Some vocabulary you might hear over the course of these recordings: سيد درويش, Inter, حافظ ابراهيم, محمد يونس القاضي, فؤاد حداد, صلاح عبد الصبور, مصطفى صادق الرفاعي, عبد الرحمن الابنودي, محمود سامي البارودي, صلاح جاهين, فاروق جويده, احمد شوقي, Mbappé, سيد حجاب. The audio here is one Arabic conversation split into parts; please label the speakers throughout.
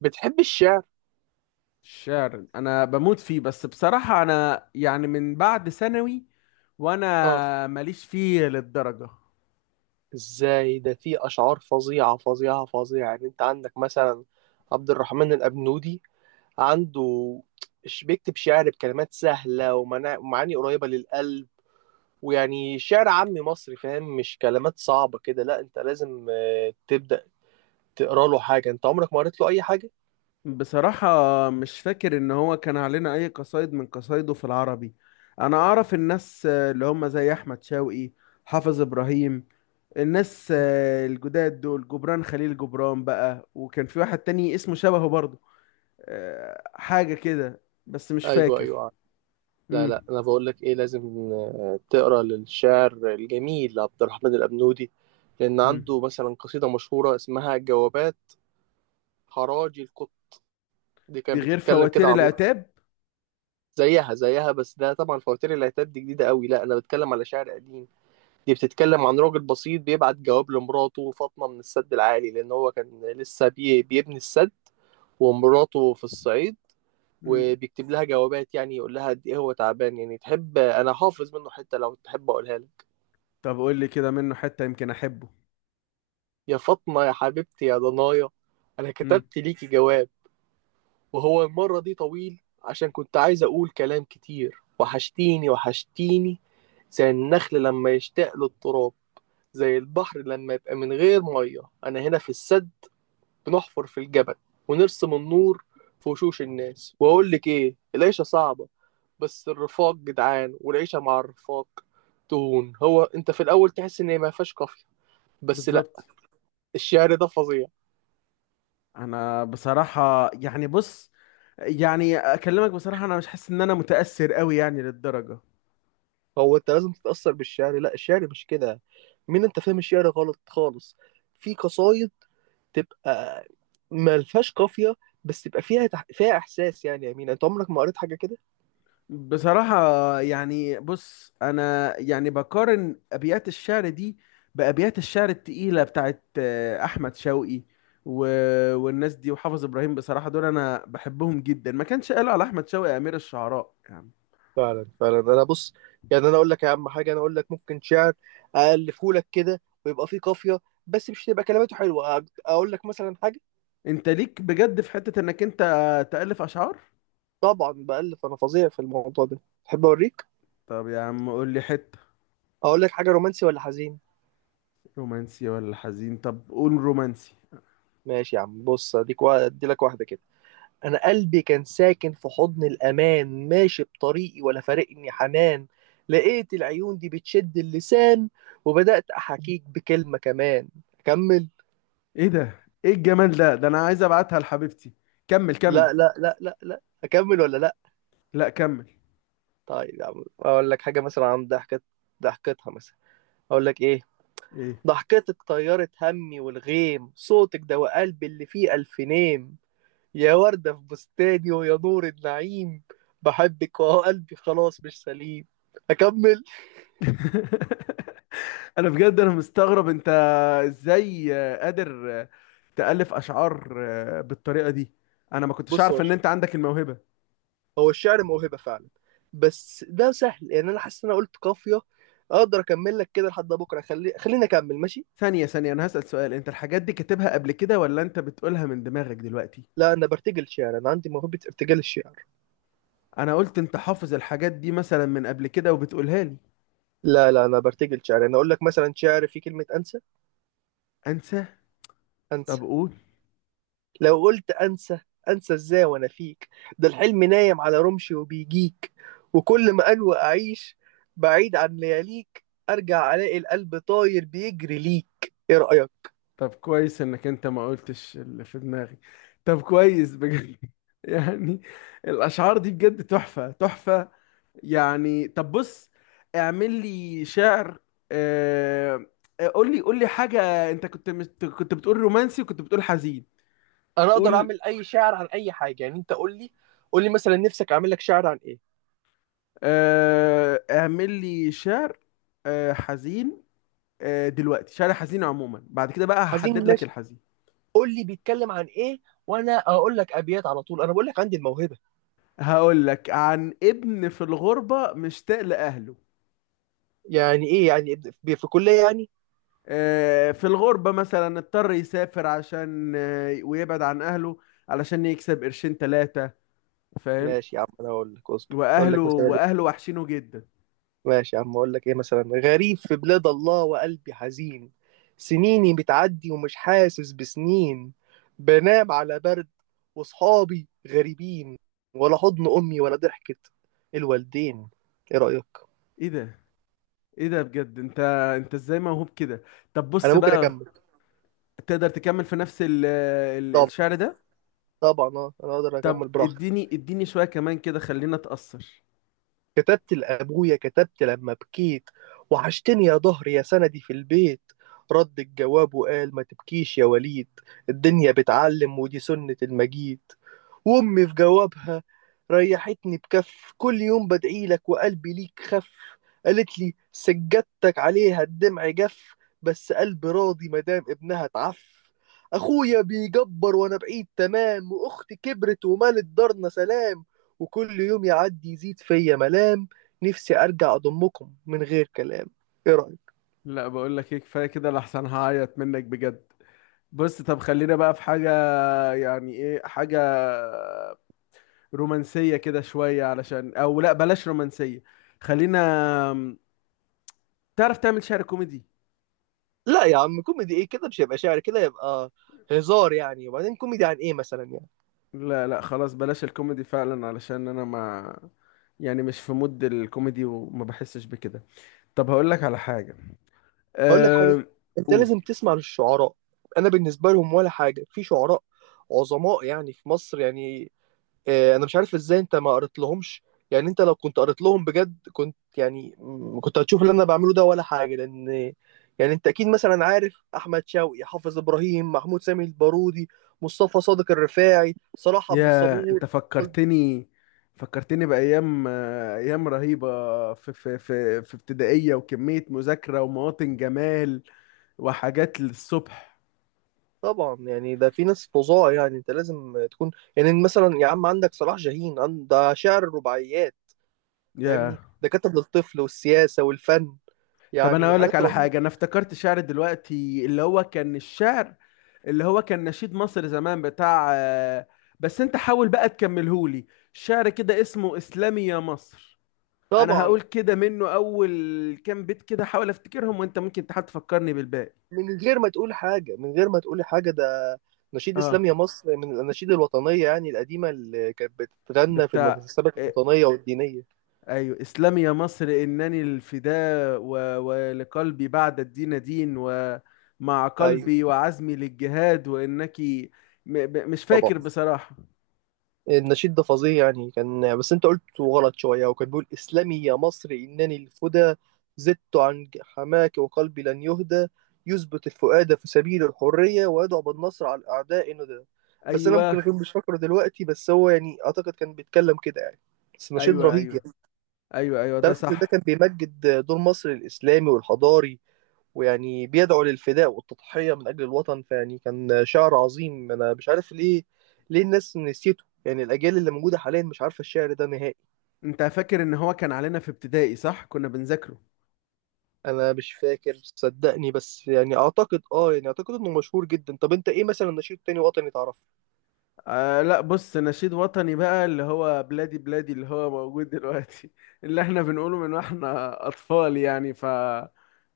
Speaker 1: بتحب الشعر؟
Speaker 2: الشعر انا بموت فيه، بس بصراحة انا يعني من بعد ثانوي
Speaker 1: اه.
Speaker 2: وانا ماليش فيه للدرجة.
Speaker 1: ازاي ده؟ في اشعار فظيعه فظيعه فظيعه، يعني انت عندك مثلا عبد الرحمن الابنودي. عنده بيكتب شعر بكلمات سهله ومعاني قريبه للقلب، ويعني شعر عامي مصري، فاهم؟ مش كلمات صعبه كده. لا انت لازم تبدا تقرا له حاجه. انت عمرك ما قريت له اي حاجه؟
Speaker 2: بصراحة مش فاكر ان هو كان علينا اي قصايد من قصايده في العربي. انا اعرف الناس اللي هم زي احمد شوقي، حافظ ابراهيم، الناس الجداد دول، جبران خليل جبران، بقى وكان في واحد تاني اسمه شبهه برضه، حاجة كده بس مش
Speaker 1: ايوه
Speaker 2: فاكر.
Speaker 1: ايوه. لا لا،
Speaker 2: امم
Speaker 1: انا بقول لك ايه، لازم تقرا للشاعر الجميل عبد الرحمن الابنودي، لان عنده مثلا قصيده مشهوره اسمها جوابات حراجي القط، دي
Speaker 2: دي
Speaker 1: كانت
Speaker 2: غير
Speaker 1: بتتكلم كده
Speaker 2: فواتير
Speaker 1: عميق.
Speaker 2: العتاب.
Speaker 1: زيها زيها، بس ده طبعا فواتير العتاب دي جديدة قوي، لا انا بتكلم على شعر قديم. دي بتتكلم عن راجل بسيط بيبعت جواب لمراته فاطمة من السد العالي، لان هو كان لسه بيبني السد، ومراته في الصعيد،
Speaker 2: مم.
Speaker 1: وبيكتب لها جوابات، يعني يقول لها قد ايه هو تعبان. يعني تحب؟ انا حافظ منه حتة، لو تحب اقولها لك.
Speaker 2: طب قول لي كده منه حتة يمكن احبه.
Speaker 1: يا فاطمة يا حبيبتي يا ضنايا، انا
Speaker 2: امم
Speaker 1: كتبت ليكي جواب، وهو المرة دي طويل، عشان كنت عايز أقول كلام كتير. وحشتيني وحشتيني، زي النخل لما يشتاق للتراب، زي البحر لما يبقى من غير مية. أنا هنا في السد بنحفر في الجبل، ونرسم النور في وشوش الناس. وأقول لك إيه؟ العيشة صعبة بس الرفاق جدعان، والعيشة مع الرفاق تهون. هو أنت في الأول تحس إن ما فيهاش قافية، بس لأ،
Speaker 2: بالظبط.
Speaker 1: الشعر ده فظيع.
Speaker 2: انا بصراحة يعني بص، يعني اكلمك بصراحة، انا مش حاسس ان انا متأثر قوي يعني للدرجة.
Speaker 1: هو انت لازم تتأثر بالشعر؟ لا، الشعر مش كده. مين انت؟ فاهم الشعر غلط خالص. في قصايد تبقى ملهاش قافية، بس تبقى فيها فيها احساس، يعني. يا مين، انت عمرك ما قريت حاجة كده؟
Speaker 2: بصراحة يعني بص، انا يعني بقارن ابيات الشعر دي بابيات الشعر التقيلة بتاعت احمد شوقي و... والناس دي وحافظ ابراهيم. بصراحة دول انا بحبهم جدا، ما كانش قالوا على احمد شوقي امير الشعراء يعني.
Speaker 1: فعلا فعلا. انا بص، يعني انا اقول لك يا عم حاجة، انا اقول لك ممكن شعر الفه لك كده ويبقى فيه قافية، بس مش تبقى كلماته حلوة. اقول لك مثلا حاجة.
Speaker 2: انت ليك بجد في حتة انك انت تألف اشعار؟
Speaker 1: طبعا بألف، انا فظيع في الموضوع ده، تحب اوريك؟
Speaker 2: طب يا عم قول لي حتة.
Speaker 1: اقول لك حاجة رومانسي ولا حزين؟
Speaker 2: رومانسي ولا حزين؟ طب قول رومانسي.
Speaker 1: ماشي يا عم، بص ادي لك واحدة كده. أنا قلبي كان ساكن في حضن الأمان، ماشي بطريقي ولا فارقني حنان. لقيت العيون دي بتشد اللسان، وبدأت أحاكيك بكلمة كمان. أكمل؟
Speaker 2: ايه ده؟ ايه الجمال ده؟ ده انا عايز ابعتها لحبيبتي، كمل كمل.
Speaker 1: لا لا لا لا لا، أكمل ولا لا؟
Speaker 2: لا كمل.
Speaker 1: طيب يا عم، أقول لك حاجة مثلا عن ضحكة، ضحكتها مثلا. أقول لك إيه؟
Speaker 2: ايه؟
Speaker 1: ضحكتك طيرت همي والغيم، صوتك دواء قلبي اللي فيه ألف نيم. يا وردة في بستاني، ويا نور النعيم، بحبك وهو قلبي خلاص مش سليم. أكمل؟
Speaker 2: انا بجد انا مستغرب انت ازاي قادر تألف اشعار بالطريقة دي. انا ما كنتش
Speaker 1: بص يا
Speaker 2: اعرف ان
Speaker 1: باشا،
Speaker 2: انت عندك الموهبة.
Speaker 1: هو الشعر موهبة فعلا، بس ده سهل. يعني انا حاسس ان انا قلت قافية، اقدر اكمل لك كده لحد بكرة. خليني اكمل ماشي؟
Speaker 2: ثانية ثانية، انا هسأل سؤال: انت الحاجات دي كاتبها قبل كده ولا انت بتقولها من دماغك دلوقتي؟
Speaker 1: لا، انا برتجل شعر، انا عندي موهبة ارتجال الشعر.
Speaker 2: انا قلت انت حافظ الحاجات دي مثلا من قبل كده وبتقولها لي.
Speaker 1: لا لا، انا برتجل شعر. انا اقول لك مثلا شعر فيه كلمة انسى.
Speaker 2: انسى؟ طب
Speaker 1: انسى.
Speaker 2: قول.
Speaker 1: لو قلت انسى، انسى ازاي وانا فيك؟ ده الحلم نايم على رمشي وبيجيك، وكل ما انوى اعيش بعيد عن لياليك، ارجع الاقي القلب طاير بيجري ليك. ايه رأيك؟
Speaker 2: طب كويس انك انت ما قلتش اللي في دماغي. طب كويس بجد. يعني الاشعار دي بجد تحفة تحفة، يعني طب بص اعمل لي شعر. آه... قول لي قول لي حاجة، انت كنت كنت بتقول رومانسي وكنت بتقول حزين.
Speaker 1: انا اقدر
Speaker 2: قول.
Speaker 1: اعمل اي شعر عن اي حاجه، يعني انت قول لي. قول لي مثلا نفسك اعمل لك شعر عن ايه؟
Speaker 2: اعمل لي شعر حزين. دلوقتي شعر حزين عموما، بعد كده بقى
Speaker 1: عايزين،
Speaker 2: هحدد لك
Speaker 1: ماشي.
Speaker 2: الحزين.
Speaker 1: قول لي بيتكلم عن ايه، وانا اقول لك ابيات على طول، انا بقول لك عندي الموهبه.
Speaker 2: هقول لك عن ابن في الغربة مشتاق لأهله،
Speaker 1: يعني ايه يعني؟ في كليه يعني؟
Speaker 2: في الغربة مثلا اضطر يسافر عشان ويبعد عن أهله، علشان يكسب قرشين تلاتة، فاهم؟
Speaker 1: ماشي يا عم، انا اقول لك، اصبر. اقول
Speaker 2: وأهله
Speaker 1: لك مثلا إيه؟
Speaker 2: وأهله وحشينه جدا.
Speaker 1: ماشي يا عم، اقول لك ايه مثلا. غريب في بلاد الله وقلبي حزين، سنيني بتعدي ومش حاسس بسنين. بنام على برد وصحابي غريبين، ولا حضن امي ولا ضحكه الوالدين. ايه رايك؟
Speaker 2: إيه ده؟ إيه ده بجد؟ أنت أنت إزاي موهوب كده؟ طب
Speaker 1: انا
Speaker 2: بص
Speaker 1: ممكن
Speaker 2: بقى،
Speaker 1: اكمل.
Speaker 2: تقدر تكمل في نفس ال
Speaker 1: طبعا
Speaker 2: الشعر ده؟
Speaker 1: طبعا، اه انا اقدر
Speaker 2: طب
Speaker 1: اكمل براحتي.
Speaker 2: اديني اديني شوية كمان كده، خلينا أتأثر.
Speaker 1: كتبت لابويا، كتبت لما بكيت، وحشتني يا ضهري يا سندي في البيت. رد الجواب وقال ما تبكيش يا وليد، الدنيا بتعلم ودي سنة المجيد. وأمي في جوابها ريحتني بكف، كل يوم بدعي لك وقلبي ليك خف. قالت لي سجادتك عليها الدمع جف، بس قلبي راضي مدام ابنها اتعف. أخويا بيجبر وأنا بعيد تمام، وأختي كبرت ومالت دارنا سلام. وكل يوم يعدي يزيد فيا ملام، نفسي أرجع أضمكم من غير كلام. إيه رأيك؟
Speaker 2: لا بقول لك ايه، كفاية كده لحسن هعيط منك بجد. بص طب خلينا بقى في حاجة، يعني ايه حاجة رومانسية كده شوية، علشان او لا بلاش رومانسية. خلينا، تعرف تعمل شعر كوميدي؟
Speaker 1: لا يا عم، كوميدي ايه كده؟ مش هيبقى شعر، كده يبقى هزار يعني. وبعدين كوميدي عن ايه مثلا يعني؟
Speaker 2: لا لا خلاص بلاش الكوميدي فعلا، علشان انا ما يعني مش في مود الكوميدي وما بحسش بكده. طب هقول لك على حاجة.
Speaker 1: اقول لك حاجه،
Speaker 2: أه...
Speaker 1: انت
Speaker 2: قول.
Speaker 1: لازم تسمع للشعراء. انا بالنسبه لهم ولا حاجه. في شعراء عظماء يعني، في مصر يعني. انا مش عارف ازاي انت ما قريت لهمش. يعني انت لو كنت قريت لهم بجد، كنت يعني كنت هتشوف اللي انا بعمله ده ولا حاجه. لان يعني انت اكيد مثلا عارف احمد شوقي، حافظ ابراهيم، محمود سامي البارودي، مصطفى صادق الرفاعي، صلاح عبد
Speaker 2: يا انت
Speaker 1: الصبور كل-
Speaker 2: فكرتني، فكرتني بأيام، أيام رهيبة في ابتدائية وكمية مذاكرة ومواطن جمال وحاجات للصبح.
Speaker 1: طبعا يعني، ده في ناس فظاع. يعني انت لازم تكون، يعني مثلا يا عم عندك صلاح جاهين ده شاعر الرباعيات،
Speaker 2: يا
Speaker 1: فاهمني؟ دكاتره للطفل والسياسه والفن،
Speaker 2: طب انا
Speaker 1: يعني
Speaker 2: اقول لك
Speaker 1: حاجات
Speaker 2: على
Speaker 1: رهيبه.
Speaker 2: حاجه، انا افتكرت شعر دلوقتي اللي هو كان الشعر اللي هو كان نشيد مصر زمان بتاع بس انت حاول بقى تكملهولي. شعر كده اسمه اسلامي يا مصر، انا
Speaker 1: طبعا،
Speaker 2: هقول كده منه اول كام بيت كده، حاول افتكرهم وانت ممكن تحاول تفكرني بالباقي.
Speaker 1: من غير ما تقولي حاجه، ده نشيد
Speaker 2: اه،
Speaker 1: اسلام يا مصر، من الاناشيد الوطنيه يعني القديمه، اللي كانت بتتغنى في
Speaker 2: بتاع
Speaker 1: المناسبات
Speaker 2: إيه،
Speaker 1: الوطنيه والدينيه.
Speaker 2: ايوه، اسلامي يا مصر انني الفداء و... ولقلبي بعد الدين دين، ومع
Speaker 1: ايوه.
Speaker 2: قلبي وعزمي للجهاد وانك مش فاكر
Speaker 1: طبعا
Speaker 2: بصراحة.
Speaker 1: النشيد ده فظيع، يعني كان، بس انت قلت غلط شوية. وكان بيقول اسلمي يا مصر إنني الفدى، زدت عن حماك وقلبي لن يهدى. يثبت الفؤاد في سبيل الحرية، ويدعو بالنصر على الأعداء ندى. بس أنا
Speaker 2: ايوه
Speaker 1: ممكن أكون مش فاكره دلوقتي، بس هو يعني أعتقد كان بيتكلم كده يعني، بس نشيد
Speaker 2: ايوه.
Speaker 1: رهيب
Speaker 2: ايوه
Speaker 1: يعني.
Speaker 2: ايوه، ايوه ده
Speaker 1: تعرف إن ده كان
Speaker 2: صح.
Speaker 1: بيمجد دور مصر الإسلامي والحضاري، ويعني بيدعو للفداء والتضحية من أجل الوطن. فيعني كان شعر عظيم، أنا مش عارف ليه. ليه الناس نسيته يعني؟ الأجيال اللي موجودة حاليا مش عارفة الشعر ده نهائي.
Speaker 2: انت فاكر ان هو كان علينا في ابتدائي صح؟ كنا بنذاكره.
Speaker 1: أنا مش فاكر، صدقني، بس يعني أعتقد آه يعني أعتقد إنه مشهور جدا. طب أنت إيه مثلا، نشيد تاني وطني تعرفه؟
Speaker 2: آه لا بص، نشيد وطني بقى اللي هو بلادي بلادي اللي هو موجود دلوقتي، اللي احنا بنقوله من واحنا اطفال يعني، ف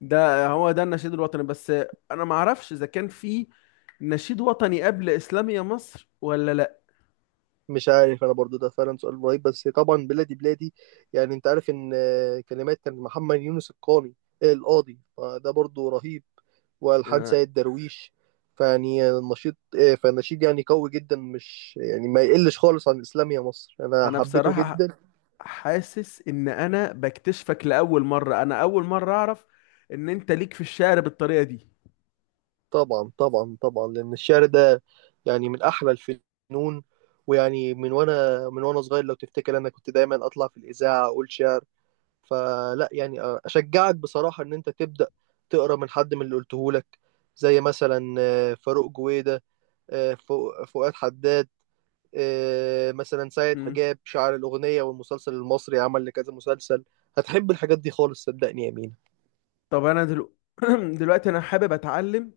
Speaker 2: ده هو ده النشيد الوطني بس. انا ما اعرفش اذا كان في نشيد وطني قبل اسلامية مصر ولا لا.
Speaker 1: مش عارف انا برضو، ده فعلا سؤال رهيب. بس طبعا بلادي بلادي، يعني انت عارف ان كلمات كان محمد يونس القاني آه، القاضي، فده برضو رهيب، والحان
Speaker 2: انا
Speaker 1: سيد درويش. فيعني النشيد آه، فالنشيد يعني قوي جدا، مش يعني ما يقلش خالص عن الاسلام يا مصر، انا
Speaker 2: أنا
Speaker 1: حبيته
Speaker 2: بصراحة
Speaker 1: جدا.
Speaker 2: حاسس ان انا بكتشفك لاول مرة، انا اول مرة اعرف ان انت ليك في الشعر بالطريقة دي.
Speaker 1: طبعا طبعا طبعا، لان الشعر ده يعني من احلى الفنون. ويعني من وانا صغير، لو تفتكر انا كنت دايما اطلع في الاذاعه اقول شعر. فلا يعني، اشجعك بصراحه ان انت تبدا تقرا من حد من اللي قلته لك، زي مثلا فاروق جويده، فؤاد حداد، مثلا سيد
Speaker 2: مم.
Speaker 1: حجاب، شاعر الاغنيه والمسلسل المصري، عمل لكذا مسلسل. هتحب الحاجات دي خالص، صدقني يا مينا.
Speaker 2: طب انا دلوقتي انا حابب اتعلم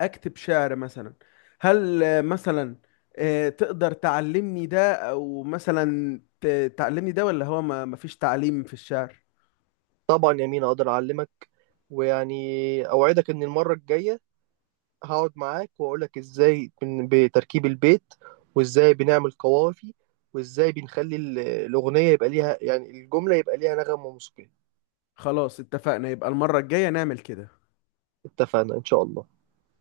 Speaker 2: اكتب شعر مثلا. هل مثلا تقدر تعلمني ده، او مثلا تعلمني ده، ولا هو ما فيش تعليم في الشعر؟
Speaker 1: طبعا يا مينا اقدر اعلمك، ويعني اوعدك ان المره الجايه هقعد معاك واقول لك ازاي بتركيب البيت، وازاي بنعمل قوافي، وازاي بنخلي الاغنيه يبقى ليها، يعني الجمله يبقى ليها نغم وموسيقى.
Speaker 2: خلاص اتفقنا، يبقى المرة الجاية نعمل كده.
Speaker 1: اتفقنا ان شاء الله.